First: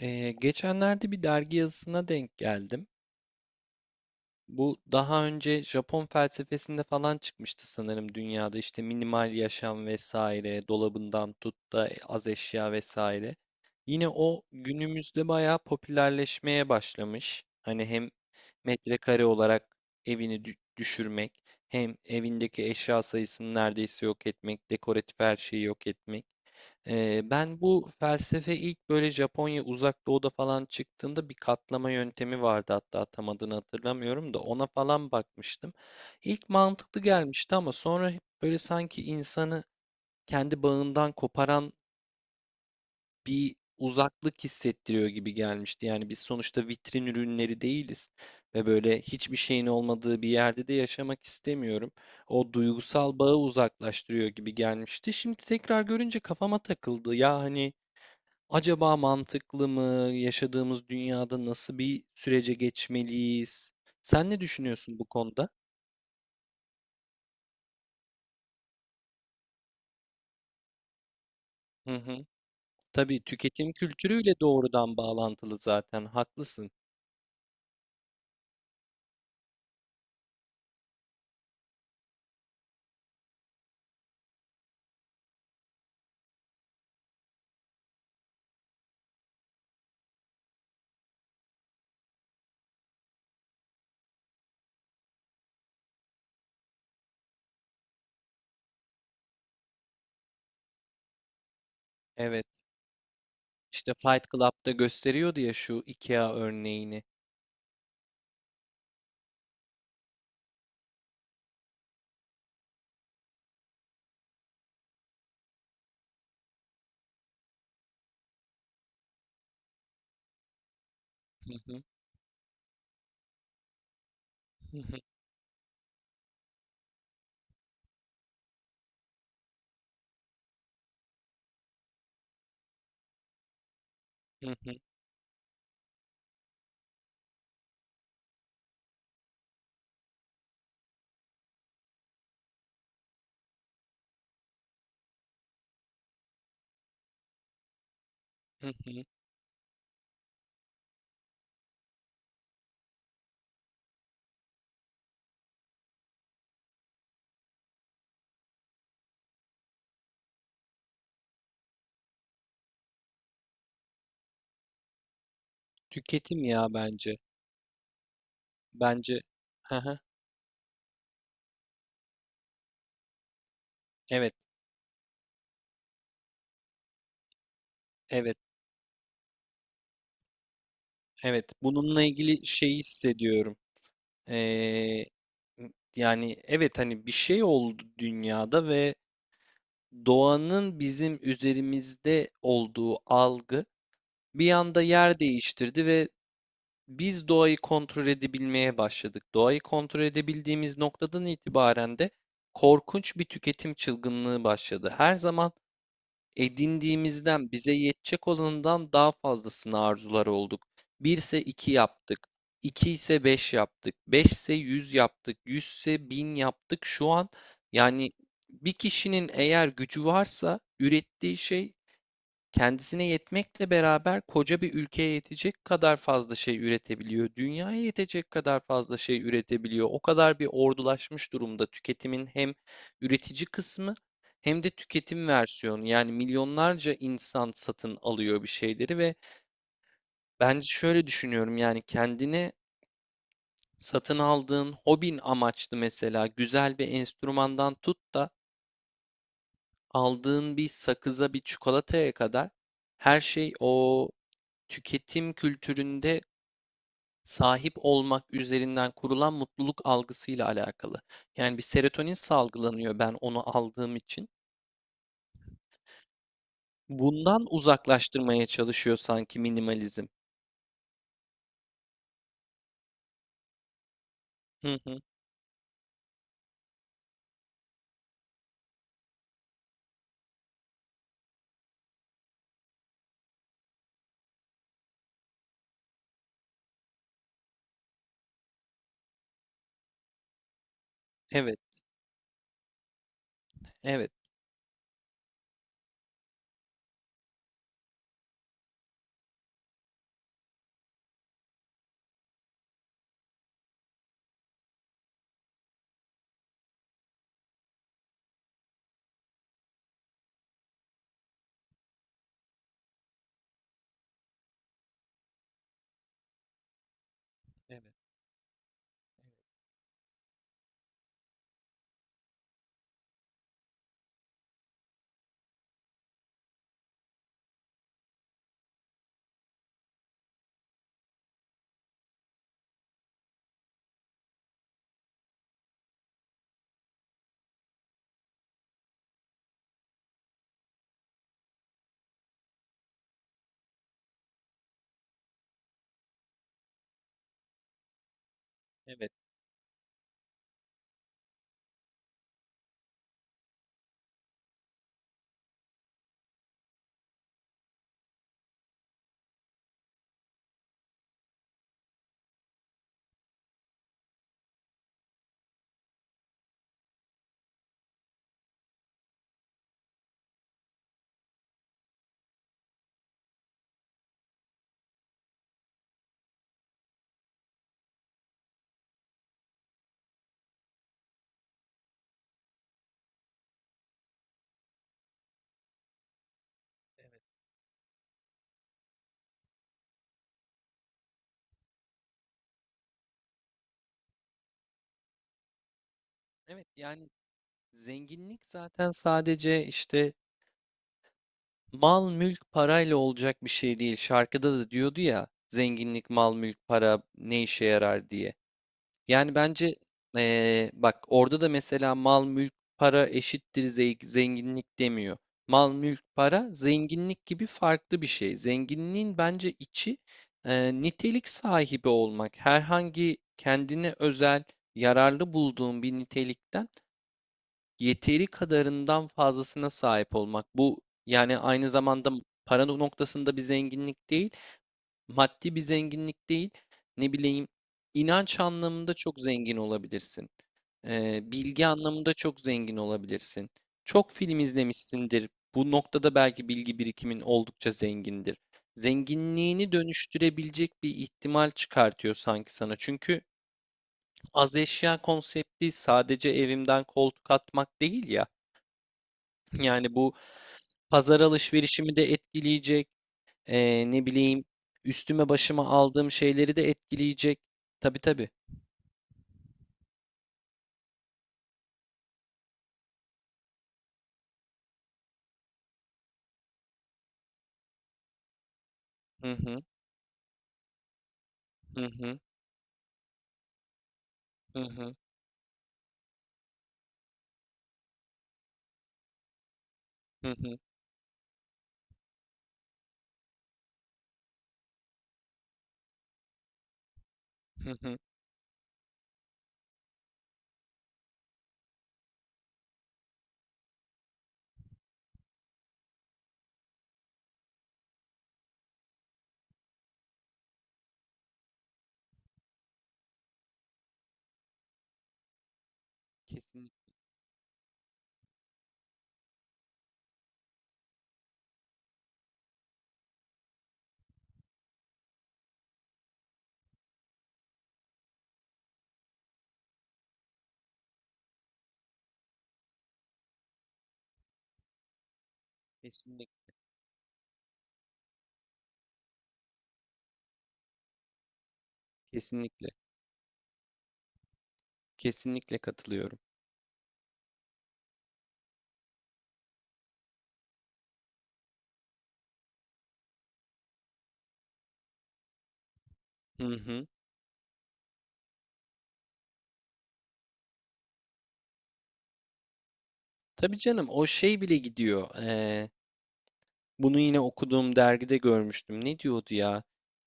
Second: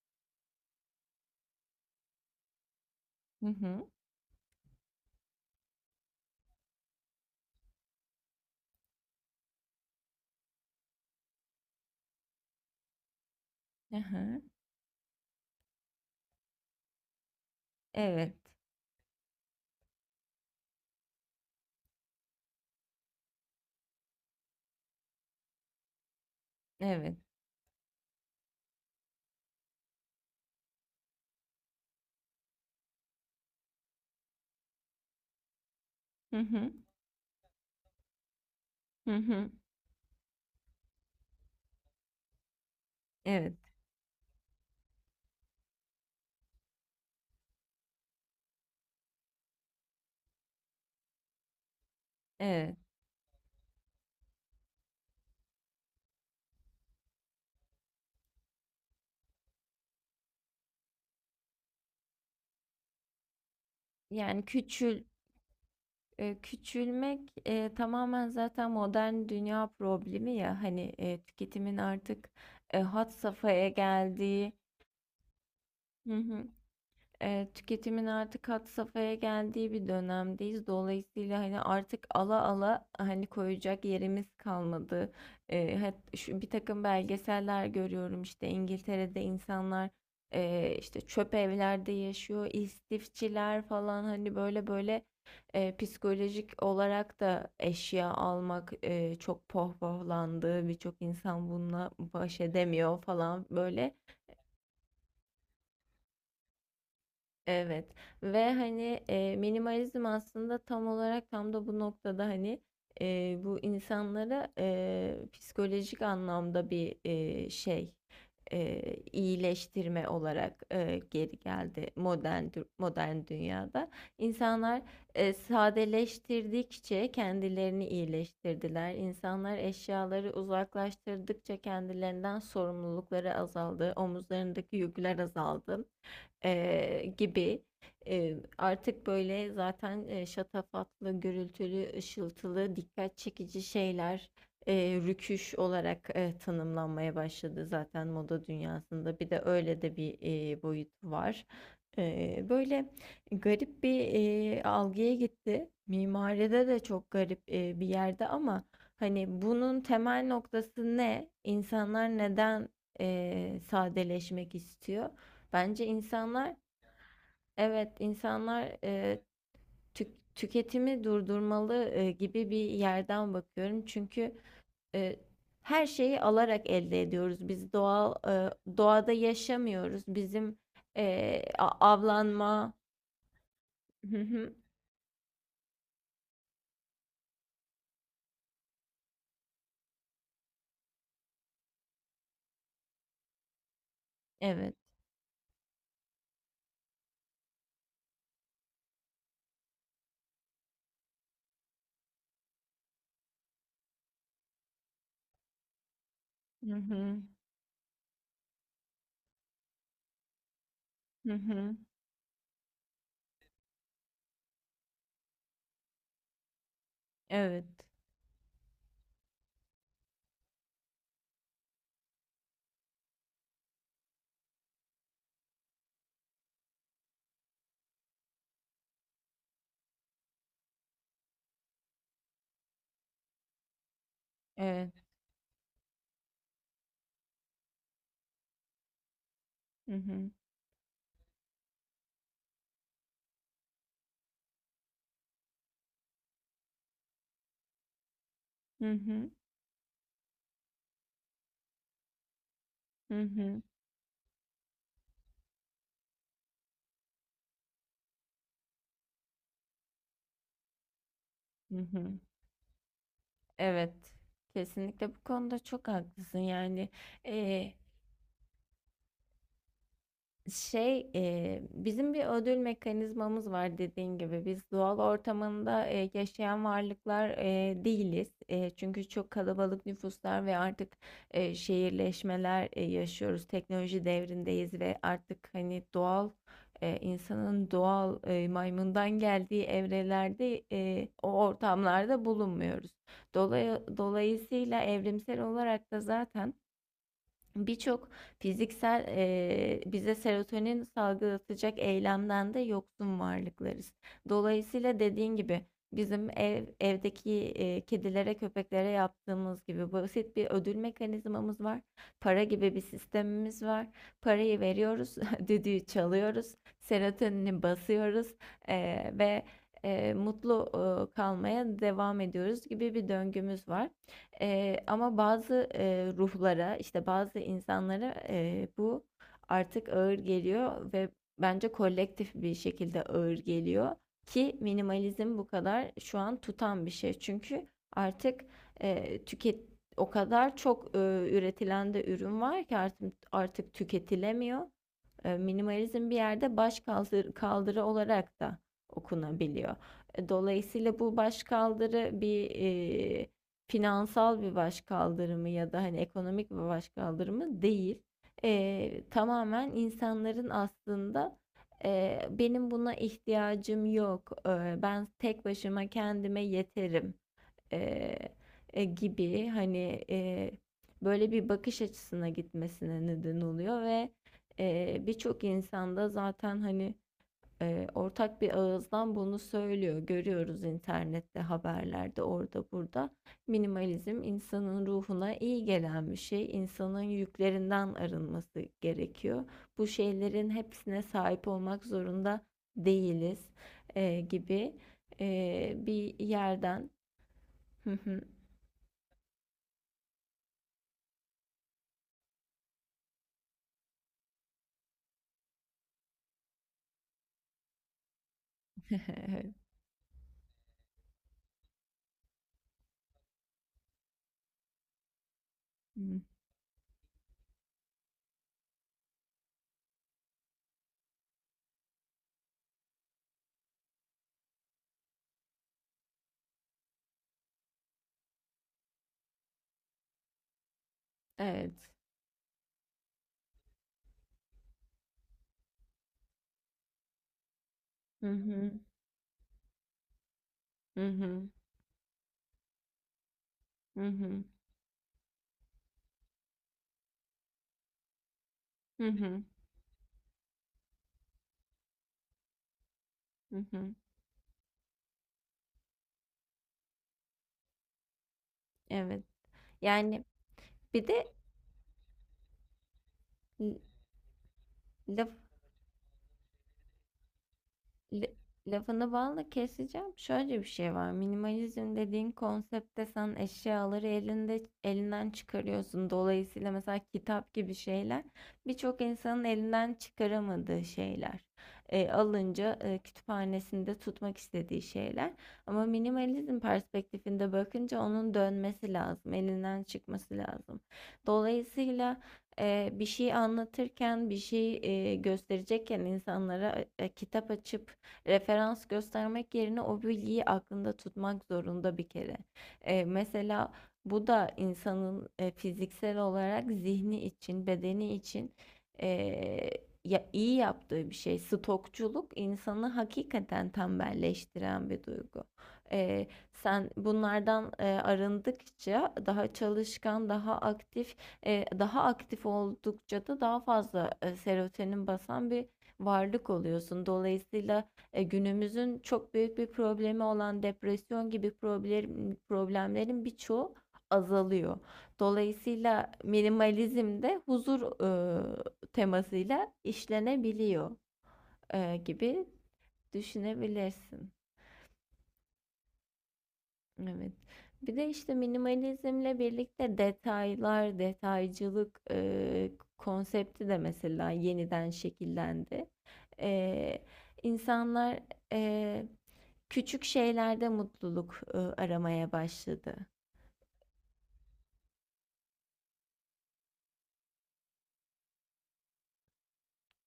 Geçenlerde bir dergi yazısına denk geldim. Hı hı. Bu daha önce Japon felsefesinde falan çıkmıştı sanırım dünyada işte minimal yaşam vesaire, dolabından tut da az eşya vesaire. Hı Yine hı. o günümüzde bayağı popülerleşmeye başlamış. Hani hem Evet. metrekare olarak evini düşürmek, hem evindeki eşya sayısını neredeyse yok etmek, dekoratif her şeyi yok etmek. Evet. Ben bu felsefe ilk böyle Japonya Uzak Doğu'da falan çıktığında bir katlama yöntemi vardı, hatta tam adını hatırlamıyorum da ona falan bakmıştım. Hı İlk hı. mantıklı gelmişti ama sonra hep böyle sanki Hı hı. insanı kendi bağından koparan Evet. bir uzaklık hissettiriyor gibi gelmişti. Yani biz sonuçta vitrin ürünleri değiliz ve böyle hiçbir şeyin olmadığı bir yerde de yaşamak istemiyorum. O Evet. duygusal bağı uzaklaştırıyor gibi gelmişti. Şimdi tekrar görünce kafama takıldı. Ya hani acaba mantıklı mı? Yaşadığımız dünyada nasıl bir sürece geçmeliyiz? Sen ne Yani düşünüyorsun bu konuda? Küçülmek tamamen zaten modern dünya problemi ya hani tüketimin Hı hı. artık had Tabii, safhaya tüketim kültürüyle geldiği. doğrudan bağlantılı zaten. Hı hı. Haklısın. Tüketimin artık had safhaya geldiği bir dönemdeyiz. Dolayısıyla hani artık ala ala hani koyacak yerimiz kalmadı. Bir takım belgeseller görüyorum işte İngiltere'de insanlar işte çöp evlerde yaşıyor, istifçiler falan hani böyle böyle psikolojik olarak da eşya almak çok pohpohlandı. Birçok insan bununla baş Evet. edemiyor falan İşte böyle. Fight Club'da gösteriyordu ya şu IKEA örneğini. Evet ve hani, minimalizm aslında tam olarak tam da bu noktada, hani, bu insanlara, psikolojik anlamda bir, şey, iyileştirme olarak, geri Hı hı, geldi modern dünyada. hı İnsanlar, hı, sadeleştirdikçe kendilerini iyileştirdiler. İnsanlar eşyaları uzaklaştırdıkça kendilerinden sorumlulukları azaldı, hı hı, omuzlarındaki yükler azaldı gibi. Artık böyle zaten, şatafatlı, gürültülü, ışıltılı, dikkat çekici şeyler, rüküş olarak, tanımlanmaya başladı zaten moda hı hı. dünyasında. Bir de öyle de bir, boyutu var. Böyle garip bir, algıya gitti. Mimaride de çok garip, bir yerde ama hani bunun temel noktası ne? İnsanlar neden, sadeleşmek istiyor? Bence Tüketim insanlar, ya bence. evet, insanlar Bence. Hı hı. Tüketimi durdurmalı gibi bir yerden bakıyorum. Evet, Çünkü e, her şeyi alarak elde ediyoruz. Biz doğal evet, doğada yaşamıyoruz. Bizim evet. Bununla ilgili avlanma. şeyi hissediyorum. Hı hı. Ee, Yani evet hani bir şey oldu dünyada ve doğanın bizim üzerimizde olduğu algı bir Evet. anda yer değiştirdi ve biz doğayı kontrol edebilmeye başladık. Doğayı kontrol edebildiğimiz noktadan itibaren de korkunç bir tüketim çılgınlığı başladı. Her zaman Hı hı. edindiğimizden, bize yetecek olanından daha fazlasını arzular olduk. 1 Hı ise 2 hı. yaptık. İki ise 5 yaptık. 5 ise 100 yaptık. 100 ise 1000 yaptık. Şu an Evet. yani bir kişinin eğer gücü varsa ürettiği şey kendisine yetmekle beraber koca bir ülkeye yetecek kadar fazla şey üretebiliyor. Dünyaya yetecek kadar fazla şey üretebiliyor. O kadar bir ordulaşmış durumda tüketimin hem üretici kısmı hem de Evet. tüketim versiyonu. Yani milyonlarca insan satın alıyor bir şeyleri ve Hı hı. bence şöyle düşünüyorum: yani kendine satın aldığın hobin amaçlı mesela güzel bir enstrümandan tut da Hı hı. aldığın bir sakıza, bir çikolataya kadar Hı her şey hı. o tüketim kültüründe sahip olmak üzerinden kurulan mutluluk algısıyla alakalı. Yani bir Hı serotonin hı. salgılanıyor ben onu Evet. aldığım için. Kesinlikle bu konuda çok haklısın. Yani. Bundan E, uzaklaştırmaya çalışıyor sanki minimalizm. Şey, bizim bir ödül mekanizmamız var dediğin gibi. Biz Hı doğal hı. ortamında yaşayan varlıklar değiliz. Çünkü çok kalabalık nüfuslar ve artık şehirleşmeler yaşıyoruz. Teknoloji devrindeyiz ve artık hani doğal insanın doğal maymundan geldiği evrelerde o Evet, ortamlarda bulunmuyoruz. Dolay- evet, dolayısıyla evrimsel olarak da zaten birçok fiziksel bize serotonin salgılatacak eylemden de yoksun varlıklarız. Dolayısıyla dediğin gibi bizim evdeki kedilere, köpeklere yaptığımız gibi basit bir ödül mekanizmamız var. Para gibi bir sistemimiz var. Parayı veriyoruz, düdüğü çalıyoruz, serotonini evet, basıyoruz ve mutlu kalmaya devam ediyoruz gibi bir döngümüz var. Ama bazı ruhlara, işte bazı insanlara bu artık ağır geliyor ve bence kolektif bir şekilde ağır geliyor ki minimalizm bu kadar şu an tutan bir şey. Çünkü artık eee, tüket o kadar çok üretilen de ürün var ki artık tüketilemiyor. Minimalizm bir yerde baş kaldırı olarak da evet. okunabiliyor. Dolayısıyla bu baş kaldırı bir e, finansal bir baş kaldırımı ya da hani ekonomik bir baş kaldırımı değil. Tamamen insanların aslında benim buna ihtiyacım yok, ben tek başıma kendime yeterim eee, gibi hani böyle bir bakış açısına gitmesine neden oluyor ve birçok insanda zaten hani ortak bir ağızdan bunu söylüyor. Görüyoruz internette, haberlerde, orada burada. Minimalizm insanın ruhuna iyi gelen bir şey. İnsanın yüklerinden arınması gerekiyor. Bu şeylerin hepsine sahip olmak zorunda değiliz gibi bir Evet, yerden. yani zenginlik zaten sadece işte mal mülk parayla olacak bir şey değil. Şarkıda da diyordu ya, zenginlik mal mülk para ne işe yarar diye. Yani bence, bak orada da mesela mal mülk para eşittir zenginlik demiyor. Mal mülk Hımm. para zenginlik gibi farklı bir şey. Zenginliğin bence içi nitelik sahibi olmak. Herhangi kendine özel yararlı bulduğun bir nitelikten yeteri kadarından fazlasına sahip olmak. Bu yani aynı Evet. zamanda para noktasında bir zenginlik değil. Maddi bir zenginlik değil, ne bileyim, Hı inanç hı. anlamında çok zengin olabilirsin. Hı hı. Bilgi anlamında çok zengin olabilirsin. Hı Çok film hı. izlemişsindir. Bu noktada belki bilgi birikimin oldukça zengindir. Hı hı. Zenginliğini dönüştürebilecek bir ihtimal çıkartıyor sanki sana. Çünkü Hı hı. az eşya konsepti sadece evimden koltuk atmak değil ya. Evet. Yani bu Yani bir pazar de alışverişimi de etkileyecek. l Ne bileyim, laf üstüme başıma aldığım şeyleri de etkileyecek. Tabii, tabii. L- Lafını balla keseceğim. Şöyle bir şey var. Minimalizm dediğin konseptte sen eşyaları elinden çıkarıyorsun. Dolayısıyla mesela kitap gibi şeyler birçok Hı insanın hı, elinden çıkaramadığı şeyler. hı hı, Alınca kütüphanesinde tutmak hı istediği hı, şeyler. Ama minimalizm perspektifinde bakınca onun dönmesi lazım, elinden hı çıkması hı, lazım. Dolayısıyla bir şey anlatırken, bir şey gösterecekken insanlara kitap hı açıp hı. referans göstermek yerine o bilgiyi aklında tutmak zorunda bir kere. Mesela bu da insanın fiziksel olarak zihni için, bedeni için eee, ya, iyi yaptığı bir şey. Stokçuluk insanı hakikaten tembelleştiren bir duygu. Eee, Kesinlikle, Sen bunlardan arındıkça daha çalışkan, daha aktif, daha aktif oldukça da daha fazla serotonin basan bir varlık oluyorsun. Dolayısıyla günümüzün çok büyük bir problemi olan depresyon gibi problemlerin birçoğu azalıyor. Dolayısıyla kesinlikle, minimalizm de huzur e, temasıyla işlenebiliyor gibi kesinlikle, düşünebilirsin. kesinlikle katılıyorum. Evet. Bir de işte minimalizmle birlikte detaylar, detaycılık konsepti de mesela yeniden şekillendi. Hı hı. E, insanlar e, küçük şeylerde mutluluk aramaya başladı. Tabii canım, o şey bile gidiyor. Bunu yine okuduğum dergide görmüştüm. Ne diyordu ya?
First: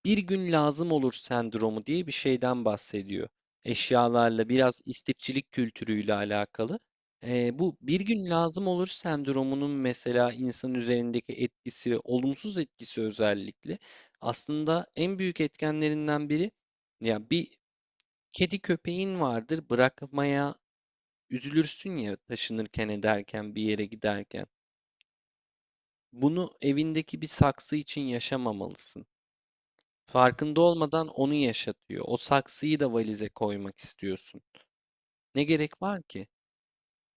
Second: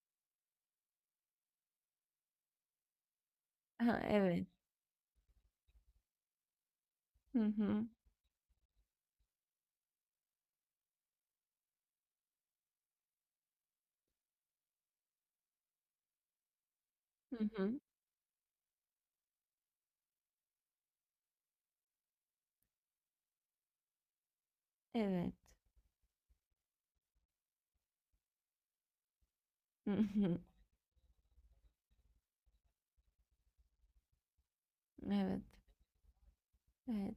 Bir gün lazım olur sendromu diye bir şeyden bahsediyor. Ha, evet. Eşyalarla biraz istifçilik kültürüyle alakalı. Hı Bu hı. bir gün lazım olur sendromunun mesela insan üzerindeki etkisi, ve olumsuz etkisi özellikle aslında en büyük etkenlerinden biri, ya Hı bir hı. kedi köpeğin vardır, bırakmaya üzülürsün ya taşınırken ederken bir yere giderken. Evet. Bunu evindeki bir saksı için yaşamamalısın. Hı hı. Farkında olmadan onu yaşatıyor. O saksıyı da valize koymak istiyorsun. Evet. Ne gerek var ki? Evet.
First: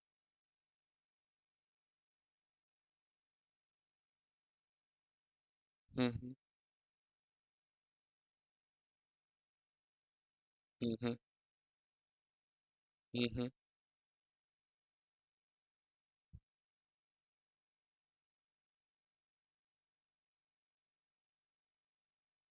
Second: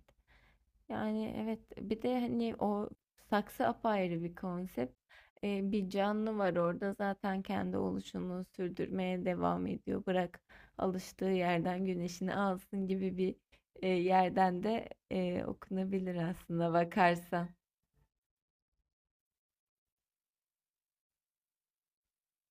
Yani evet bir de hani o saksı apayrı bir konsept. Bir Hı hı, canlı var orada zaten kendi oluşunu sürdürmeye devam ediyor. Bırak hı hı, alıştığı yerden güneşini alsın gibi hı bir hı. Yerden de okunabilir aslında bakarsan.